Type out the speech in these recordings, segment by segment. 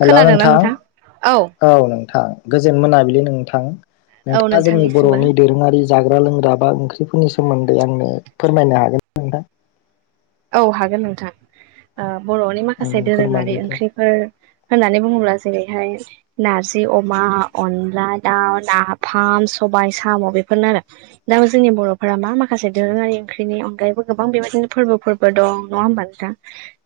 हेल' नोंथां औ नोंथां गोजोन मोनाबिलि नोंथां औ नोंथाङा जोंनि नोंथांनिसिमबो बर'नि दोरोङारि जाग्रा लोंग्रा बा ओंख्रिफोरनि सोमोन्दै आंनो फोरमायनो हागोन ना नोंथां? औ हागोन नोंथां ओह बर'नि माखासे उम दोरोङारि फोरमायदो दे ओंख्रिफोर होननानै बुङोब्ला जेरैहाय नारजि अमा अनला दाउ नाफाम सब सबाय साम' बेफोरनो आरो दा जोंनि बर'फोरा मा माखासे दोरोङारि ओंख्रिनि अनगायैबो गोबां बेबायदिनो फोरबोफोरबो दं नङा होमबा नोंथा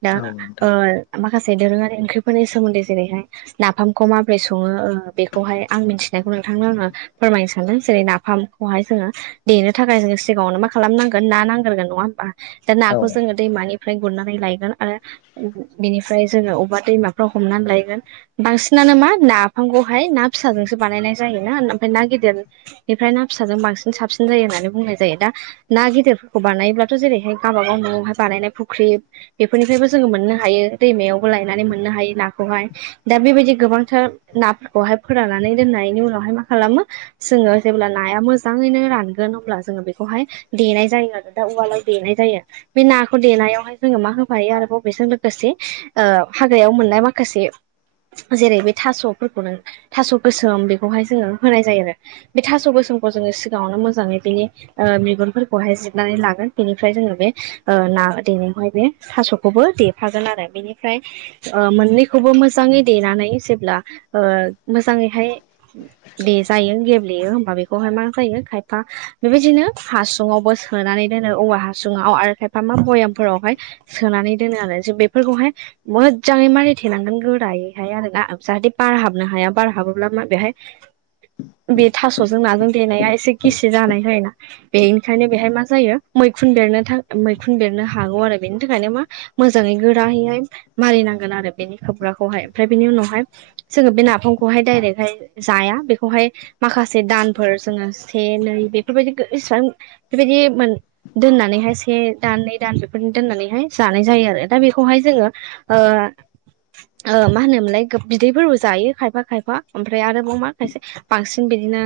दा औ नोंथां ओह माख माखासे दोरोङारि ओंख्रिफोरनि सोमोन्दै जेरैहाय नाफामखौ माबोरै सङो ओह बेखौहाय आं मिथिनायखौ नोंथांनो आङो फोरमायनो सानदों जेरै नाफामखौहाय जोङो देनो थाखाय जोङो सिगाङावनो मा खालामनांगोन ना नांग्रोगोन नङा होमबा औ बेखौ जोङो दैमानि फ्राय गुरनानै लायगोन आरो बिनिफ्राय जोङो अबेबा दैमाफ्राव हमनानै लायगोन बांसिनानो नानो मा नाफामखौहाय ना फिसाजोंसो बानायनाय जायो ना ओमफ्राय ना गिदिरनिफ्राय ना फिसाजों बांसिन सिन साबसिन जायो होननानै बुंनाय जायो दा ना गिदिरफोरखौ बानायोब्लाथ' जेरैहाय गावबागाव न' न'आवहाय बानायनाय फुख्रि बेफोरनिफ्रायबो जोङो मोननो हायो दैमायावबो लायनानै मोननो हायो नाखौहाय दा बेबायदि गोबांथार नाफोरखौहाय फोराननानै दोननायनि उनावहाय मा खालामो जोङो जेब्ला नाया मोजाङैनो रानगोन अब्ला जोङो बेखौहाय देनाय जायो आरो दा उवालाव देनाय जायो बे नाखौ देनायावहाय जोङो मा होफायो आरोबाव बेजों लोगोसे ओह हाग्रायाव मोननाय माखासे जेरै बे थास'फोरखौनो थास' गोसोम बेखौहाय जोङो होनाय जायो आरो बे थास' गोसोम सोमखौ जोङो सिगाङावनो मोजाङै बेनि बिगुरफोरखौहाय जिरनानै लागोन बेनिफ्राय जोङो बे ओह ना देनायावहाय बे थास'खौबो देफागोन आरो बेनिफ्राय ओह मोननैखौबो मोजाङै देनानै जेब्ला ओह मोजाङैहाय देजायो गेब ब्लेयो होमबा बेखौहाय मा जायो खायफा बेबायदिनो हासुुंआवबो सोनानै दोनो औवा हासुङाव आरो खायफा मा बयामफोरावहाय सोनानै दोनो आरो जों बेफोरखौहाय मोजाङै मारिथेनांगोन गो गोरायैहाय आरोना जाहाथे बार हाबनो हाया बार हाबोब्ला मा बेहाय बे थास'जों नाजों देनाया एसे गिसि जानाय जायोना बेनिखायनो बेहाय मा जायो मै -खुन बेरनो थाङ मैखुन बेरनो हागौ आरो बेनि थाखायनो मा मोजाङै गोरायैहाय मारिनांगोन आरो बेनि खोबग्रा ग्राखौहाय ओमफ्राय बिनि उनावहाय जोङो बे नाफामखौहाय दाइरेकहाय जाया बेखौहाय माखासे दानफोर जोङो से-नै बेफोरबायदि गो-इसेबां बेबायदि मोन दोननानैहाय से दान नै दान बेफोरनि दोननानैहाय जानाय जायो आरो दा बेखौहाय जोङो ओह ओ मा होनोमोनलाय बिदैबो जायो खायफा खायफा ओमफ्राय आरोबाव मा खायसे बांसिन बिदिनो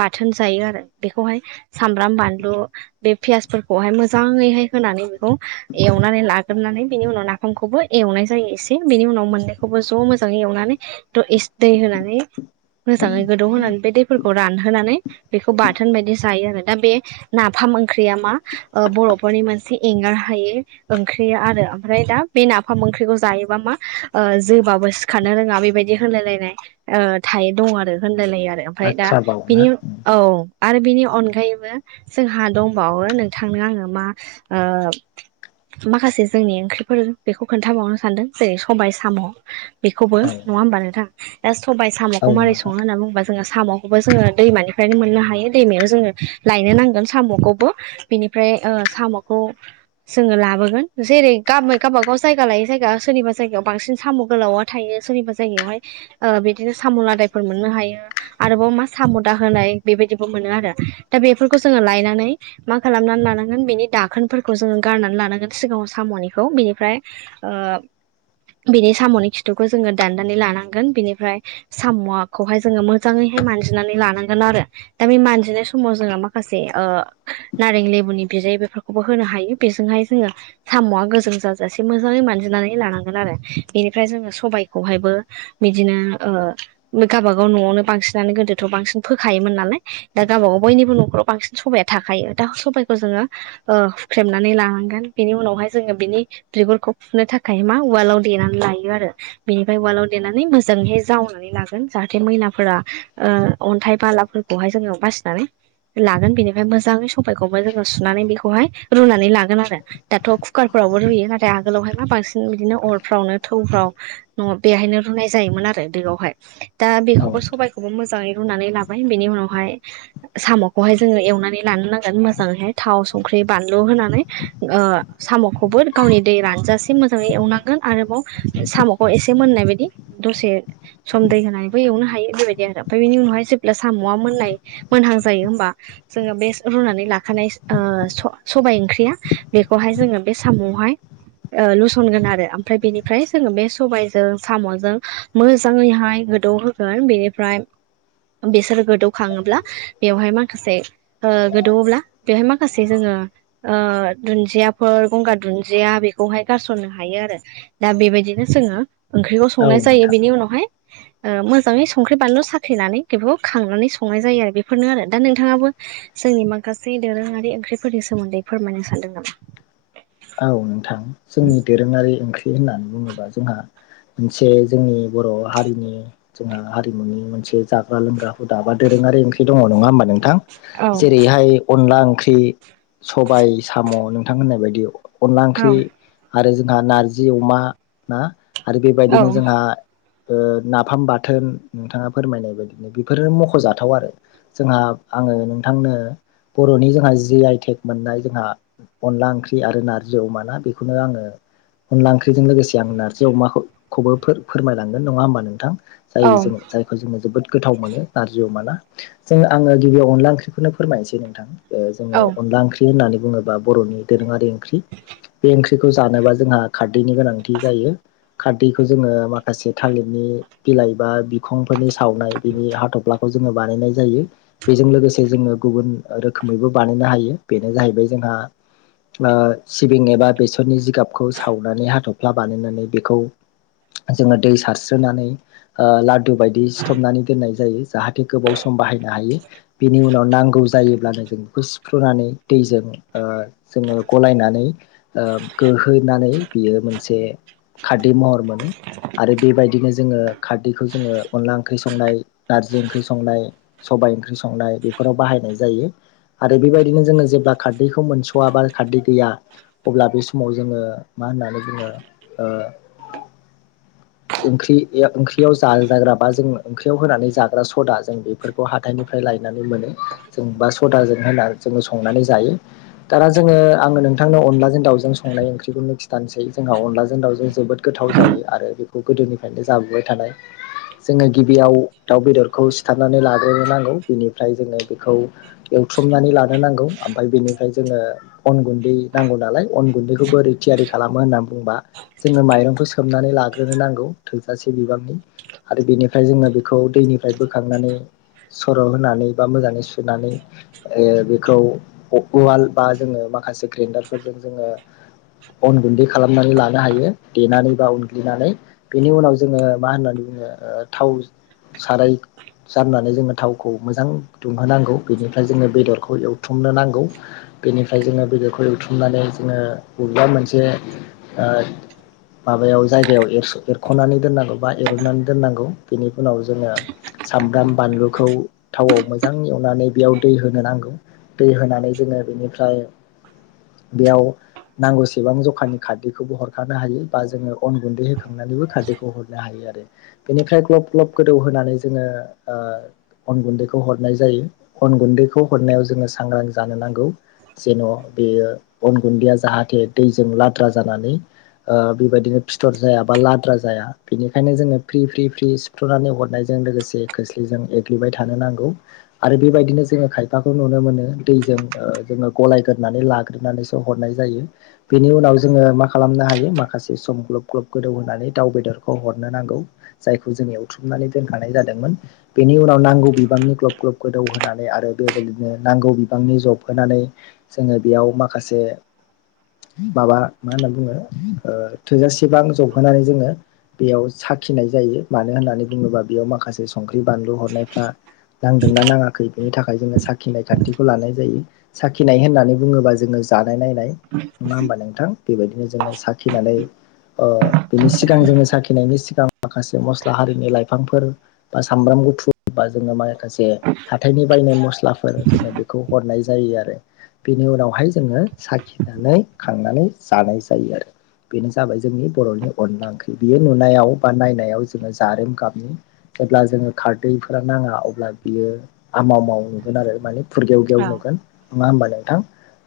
बाथोन जायो आरो बेखौहाय सामब्राम बानलु बे पियासफोरखौहाय मो -जाङैहाय होनानै बेखौ एवनानै लागोरनानै बिनि उनाव नाफामखौबो एवनाय जायो एसे बेनि उनाव मोननैखौबो ज मोजाङै एवनानै द एस दै होनानै मोजाङै गोदौहोनानै बे दैफोरखौ रानहोनानै बेखौ बाथोन बायदि जायो आरो दा बे नाफाम ओंख्रिया मा ओ बर'फोरनि मोनसे एंगार हायै ओंख्रि आरो ओमफ्राय दा बे नाफाम ओंख्रिखौ जायोबा मा ओ जोबाबो सिखारनो रोङा बेबायदि होनायलायनाय ओ थायो दं आरो होन लाय -लायो आरो ओमफ्राय दा बाथ्रा बाव ना बिनि औ। आरो बिनि अनगायैबो जोंहा दंबावो नोंथांनो आङो मा ओ माखासे जोंनि ओंख्रिफोर बेखौ खोन्थाबावनो सानदों जेरै सबाय साम' बेखौबो औ नङा होमबा नोंथां ओ औ साम'खौ मारै सङो नोंथां होनना बुंबा जोङो साम'खौबो जोङो दैमानिफ्रायनो मोननो हायो दैमायाव जोङो लायनो नांगोन साम'खौबो। बेनिफ्राय ओ साम'खौ जोङो लाबोगोन जेरै गा गावबागाव जायगा लायो जायगा सोरनिबा जायगायाव बांसिन साम' गोलावा थायो सोरनिबा जायगायावहाय ओ बिदिनो साम लादायफोर मोननो हायो आरोबाव मा साम दाहोनाय बेबायदिबो मोनो आरो दा बेफोरखौ जोङो लायनानै मा खालामनानै लानांगोन बिनि दाखोनफोरखौ जोङो गारनानै लानांगोन सिगाङाव साम'निखौ बिनिफ्राय ओब बिनि साम'नि खिथुखौ जोङो दाननानै लानांगोन बिनिफ्राय साम'आखौहाय जोङो मोजाङै हाय मानजिनानै लानांगोन आरो दा बे मानजिनाय समाव जोङो माखासे ओ नारें लेबुनि बिदै बेफोरखौबो होनो हायो बेजोंहाय जोङो साम'आ गोजों जाजासे मोजाङै मानजि नानै लानांगोन आरो इनिफ्राय जोङो सबायखौहायबो बिदिनो ओ गाबागाव नआवनो बांसिनानो गोदोथ बांसिन फोखायोमोन नालाय दा गावबागाव बयनिबो नखराव बांसिन सबाया थाखायो दा सबायखौ जोङो हुख्रेमनानै लानांगोन बेनि उनावहाय जोङो बिनि बिगुरखौ फुनो था खाय मा उवालाव देनानै लायो आरो बेनिफाय उवालाव देनानै मोजाङैहाय जावनानै लाागोन जाहाथे मै लाफोरा ओ अनथाइ बालाफोरखौहाय जोङो बासिनानै लागोन बिनिफाय मोजाङै सु सबायखौबो जोङो सुनानै बेखौहाय रुनानै लागोन आरो दाथ' कुकार फोरावबो रुयो नाथाय आगोलावहाय मा बा बांसिन बिदिनो अरफ्रावनो थौफ्राव न बेहायनो रुनाय जायोमोन आरो दोआवहाय दा औ बेखौबो नोंथां सबायखौबो मोजाङै रुनानै लाबाय बेनि उनावहाय साम'खौहाय जोङो एवनानै लानो नां गोन मोजाङैहाय थाव संख्रि बानलु होनानै ओ साम'खौबो गावनि दै रानजासेम मोजाङै एवनांगोन आरोबाव साम'खौ एसे मोननाय बायदि दसे सम दै होनानै बै एव हायो बेबायदि आरो ओमफाय बेनि उनावहाय जेब्ला साम'आ मोननाय मोनहां जायो होमबा जोङो बे रुनानै लाखानाय ओ स-सबाय ओंख्रिया बेखौहाय जोङो बे साम'आवहाय ओ लुसनगोन आरो ओमफ्राय बेनिफ्राय जोङो बे सबायजों साम'जों मोजाङैहाय गोदौ होगोन बेनिफ्राय बिसोर गोदौखाङोब्ला बेवहाय माखासे ओ गोदौओब्ला बेवहाय माखासे जोङो ओ दुनजियाफोर गंगार दुनजिया बे -खौहाय गारसननो हायो आरो दा बेबायदिनो जोङो ओंख्रिखौ औ संनाय जायो नोंथां बेनि उनावहाय ओ मोजाङै संख्रि बानलु साख्रिनानै बेफोरखौ खांनानै संनाय जायो आरो बेफोरनो आरो दा नोंथाङाबो जोंनि माखासे दोरोङारि ओंख्रिफोरनि सोमोन्दै फोरमायनो सानदों नामा? औ नोंथां जोंनि दोरोङारि ओंख्रि होननानै बुङोब्ला जोंहा मोनसे जोंनि बर' हारिनि जोंहा हारिमुनि मोनसे जाग्रा लोंग्रा हुदा बा दोरों रोङारि ओंख्रि दङ नङा होमबा नोंं थां औ जेरैहाय अनला ओंख्रि सबाय साम' नोंथां होननाय बायदि अनला औ ओंख्रि आरो जोंहा नारजि अमा ना आरो औ बेबायदिनो जोंहा नाफाम बाथोन नोंथाङा फोरमायनाय बायदिनो बेफोरनो मखजाथाव आरो। जोंहा आङो नोंथांनो बर'नि जोंहा जि आइटेक मोननाय जोंहा अनला ओंख्रि आरो ना जि अमा ना बेखौनो आङो अनला ओंख्रिजों लोगोसे आं नारजि अमाखौबो फोरमायलांगोन नङा होमबा नोंथां। जायो औ जोङो जायखौ जोङो जोबोद गोथाव मोनो नारजि अमाना जोंङो आङो गिबियाव अनला ओंख्रिफोरनो फोरमायनोसै नोंथां। जोङो औ अनला ओंख्रि होननानै बुङोब्ला बर'नि दोरोङारि ओंख्रि। बे ओंख्रिखौ जानोबा जोंहा खारदैनि गोनांथि जायो खारदैखौ जोङो माखासे थालिरनि बिलाइ बा बिखंफोरनि सावनाय बिनि हाथफ्लाखौ जोङो बानायनाय जायो। बेजों लोगोसे जों जोङो गुबुन रोखोमैबो बानायनो हायो बेनो जाहैबाय जोंहा सिबिं एबा बेसरनि जिगाबखौ सावनानै हाथ'फ्ला बानायनानै बेखौ जोङो दै सारस्रोनानै लादु बायदि सिथबनानै दोननाय जायो जाहाथे गोबाव सम बाहायनो हायो बेनि उनाव नांगौ जायोब्लानो जों बेखौ सिफ्रुनानै दैजों जोङो गलायनानै गोहोनानै बियो मोनसे खारै महर मोनो आरो बेबायदिनो जोङो खारदैखौ जोङो अनला ओंख्रि संनाय ना नारजि ओंख्रि संनाय सबाइ ओंख्रि संनाय बेफोराव बाहायनाय जायो। आरो बेबायदिनो जोङो जेब्ला खारदैखौ मोनस'वाबा खारदै गैया अब्ला बे समाव जोङो मा होननानै बुङो ओंख्रि-ओंख्रियाव जाजाग्रा बा जों ओंख्रियाव होनानै जाग्रा सदा जों बेफोरखौ हाथाइनिफ्राय लायनानैबो मोने जों सदाजों संनानैबो जायो दाना जोङो आ नोंथांनो अनलाजों दाउजों संनाय ओंख्रिखौनो खिथानोसै जोंहा अनलाजों दावउजों जोबोद गोथाव जायो। आरो बेखौ गोदोनिफ्रायनो जाबोबाय थानाय। जोङो गिबियाव दाउ बेदरखौ सिथारनानै लाग्रो नांगौ बेनिफ्राय जोङो बेखौ एवथ्रमनानै लानो नांगौ ओमफफ्राय बेनिफ्राय जोङो अन गुन्दै नांगौ नालाय अन गुन्दैखौबो ओरै थियारि खालामो होननानै बुंबा जोङो माइरंखौ सोमनानै लाग्रोनो नांगौ थोजासे बिबांनि आरो बेनिफ्राय जोङो बेखौ दैनिफ्राय बोखांनानै सर' होनानै बा मोजाङै सुनानै बेखौ उवाल बा जोङो माखासे ग्रेन्डारफोरजों जोङो अन गुन्दै खालामनानै लानो हायो देनानै बा उनग्लिनानै बेनि उनाव जोङो मा होननानै बु थाव साराय जाननानै जोङो थावखौ मोजां दुंहोनांगौ बेनिफ्राय जोङो बेदरखौ एवथ्रमनो नांगौ। बेनिफ्राय जोङो बेदरखौ एवथ्रमनानै जोङो बबेबा मोनसे माबायाव जायगायाव एरख'नानै दोननांगौ बा एरननानै दोननांगौ बेनि उनाव जोङो। सामब्राम बानलुखौ थावआव मोजां एवनानै बेयाव दै होनो नांगौ। दै होनानै जोङो बेनिफ्राय बेयाव नांगौसेबां जखानि खारदैखौबो हरखानो हायो बा जोङो अन गुन्दै होखांनानैबो खारदैखौ हरनो हायो। आरो बेनिफ्रायाय ग्लब-ग्लब गोदौ होनानै जोङो अन गुन्दैखौ हरनाय जायो। अन गुन्दैखौ हरनायाव जोङो सांग्रां जानो नांगौ जेन' बेयो अन गुन्दैया जाहाथे दैजों लाद्रा जानानै बेबायदिनो फिथर जाया बा लाद्रा जाया बेनिखायनो जोङो फ्रि- फ्रि- फ्रि सिफ्रुनानै हरनाय जायो। लोगोसे खोस्लिजों एग्लिबाय थानो नांगौ आरो बेबायनो जोङो खायफाखौ नुनो मोनो दैजों जोङो गलायगोरनानै ला लानानैसो हरनाय जायो बेनि उनाव जोङो मा खालामनो हायो माखासे सम ग्लब-ग्लब गोदौ होननानै। दाउ बेदरखौ हरनो नांगौ जायखौ जों एवथ्रुमनानै दोनखानाय जादोंमोन बेनि उनाव नांगौ बिबांनि ग्लब-ग्लब गोदौ होनानै आरो बेबायदिनो नांगौ बिबांनि जब होनानै जोङो। बेयाव माखासे माबा मा होनना बुङो थोजासेबां जबहोनानै जोङो। बेयाव साखिनाय जायो मानो होननानै बुङोबा बेयाव माखासे संख्रि बानलु हरनायफ्रा नांदोंना नाङाखै बेनि थाखाय जोङो साखिनाय खान्थिखौ लानाय जायो साखिनाय होननानै बुङोबा जोङो जानाय नायनाय नङा होमबा नोंथां बेबायदिनो जोङो साखिनानै बिनि सिगां जोङो साखिनायनि सिगां माखासे मस्ला हारिनि लाइफांफोर बा सामब्राम गुफुर बा जोङो माखासे हाथायनि बायनाय मस्लाफोर जोङो बेखौ हरनाय जायो आरो बेनि उनावहाय जोङो साखिनानै खांनानै जानाय जायो आरो बेनो जाबाय जोंनि बर'नि अनला ओंख्रि बियो नुनायाव बा नायनायाव जोंङो जारोम गाबनि जेब्ला जोंङो खारदैफोरा नाङा अब्ला बियो आमाव माव नुगोन आरो माने फुरगेवगेव औ नुगोन नंङा होमबा नोंथां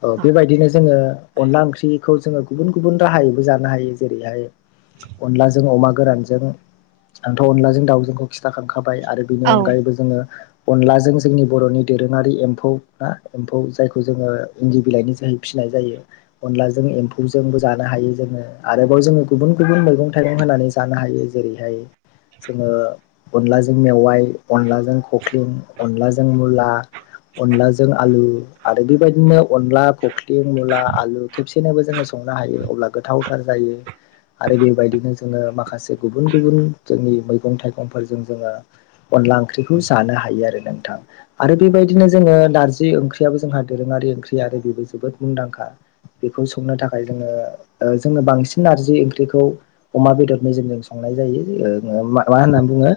औ बेबायदिनो जोङो अनला ओंख्रिखौ जोंङो गुबुन गुबुन राहायैबो जानो हायो जेरैहाय अनलाजों अमा गोरानजों आंथ' अनलाजों दाउजोंखौ खिनथा खा थाबाय आरो बेनि औ अनगायैबो जोंङो अनलाजों जोंनि बर'नि दोरोंङारि एम्फौ ना एम्फौ जाय खौ जोंङो इन्दि बिलाइ जाय फिनाय जायोजों अनलाजों एम्फौजोंबो जानो हायो जोङो जों गुबुन गुबुन मैगं-थाइगं होनानै जानो हायो जेरैहाय जोंङो अनलाजों मेवाइ अनलाजों खखलिं अनलाजों मुला अनलाजों आलु आरो बेबायदिनो अनला, खखिलिं, मुला, आलु खेबसेनोबो जोंङो संनो हायो अब्ला गोथावथार जायो। बि आरो बेबायदिनो जोंङो माखासे गुबुन गुबुन जोंनि मैगं-थाइगंफोरजों जोंङो अनला ओंख्रिखौ जानो हायो आरो नोंथां आरो बेबायदिनो जोंङो नारजि ओंख्रि ओंख्रियाबो जोंहा दोरोंङारि ओंख्रि आरो बेबो जोबोद मुंदांखा बेखौ संनो थाखाय जोंङो ओ जोंङो बांसिन नारजि ओंख्रिखौ अमा बेदर मेजेमजों संनाय जायो ओ होन बुंङो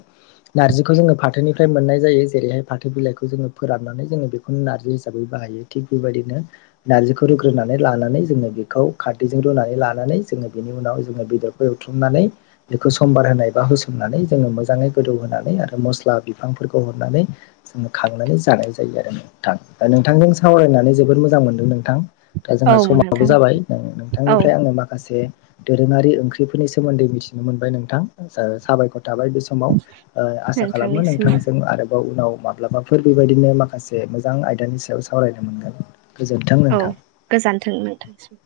नारजि फाथोनिफाय मोननाय जायो जेरैहाय फाथो बिलाइ खौ जोंङो फोराननानै जोंङो बेखौ नारजि सै बाहायो थिग बेबायदिनो नारजिखौ रुग्रोनानै लानानै जोंङो बेखौ खारदैजों रुनानै ला नानै बिनि उनाव जरखौ एवथुमनानै बेखौ सम्बार होनाय बा होसनानै जों मोजां गोदौ होनानै आरो मस्ला बिफांफोरखौ हरनानै जोंङो खांनानै जानाय जायो आरो नोंथां। दा नोंथांजों सावरायनानै जोबोद मोजां मोनदों नोंथां। दा औ जोंहा समाबो नोंथां जाबाय औ नोंथांनिफ्राय आंङो माखासे दोरोंङारि ओंख्रिफोरनि सोमोन्दै मिथिनो मोनबाय नोंथां साबायखर थाबाय बे समाव ओ आसा खालामो नोंथांनिसिमबो नोंथांजों आरोबाव उनाव माब्लाबाफोर बेबायदिनो माखासे मोजां आयदानि सायाव सावरायनो मोनगोन गोजोन्थों औ नोंथां। गोजानथों मोनथांसिम।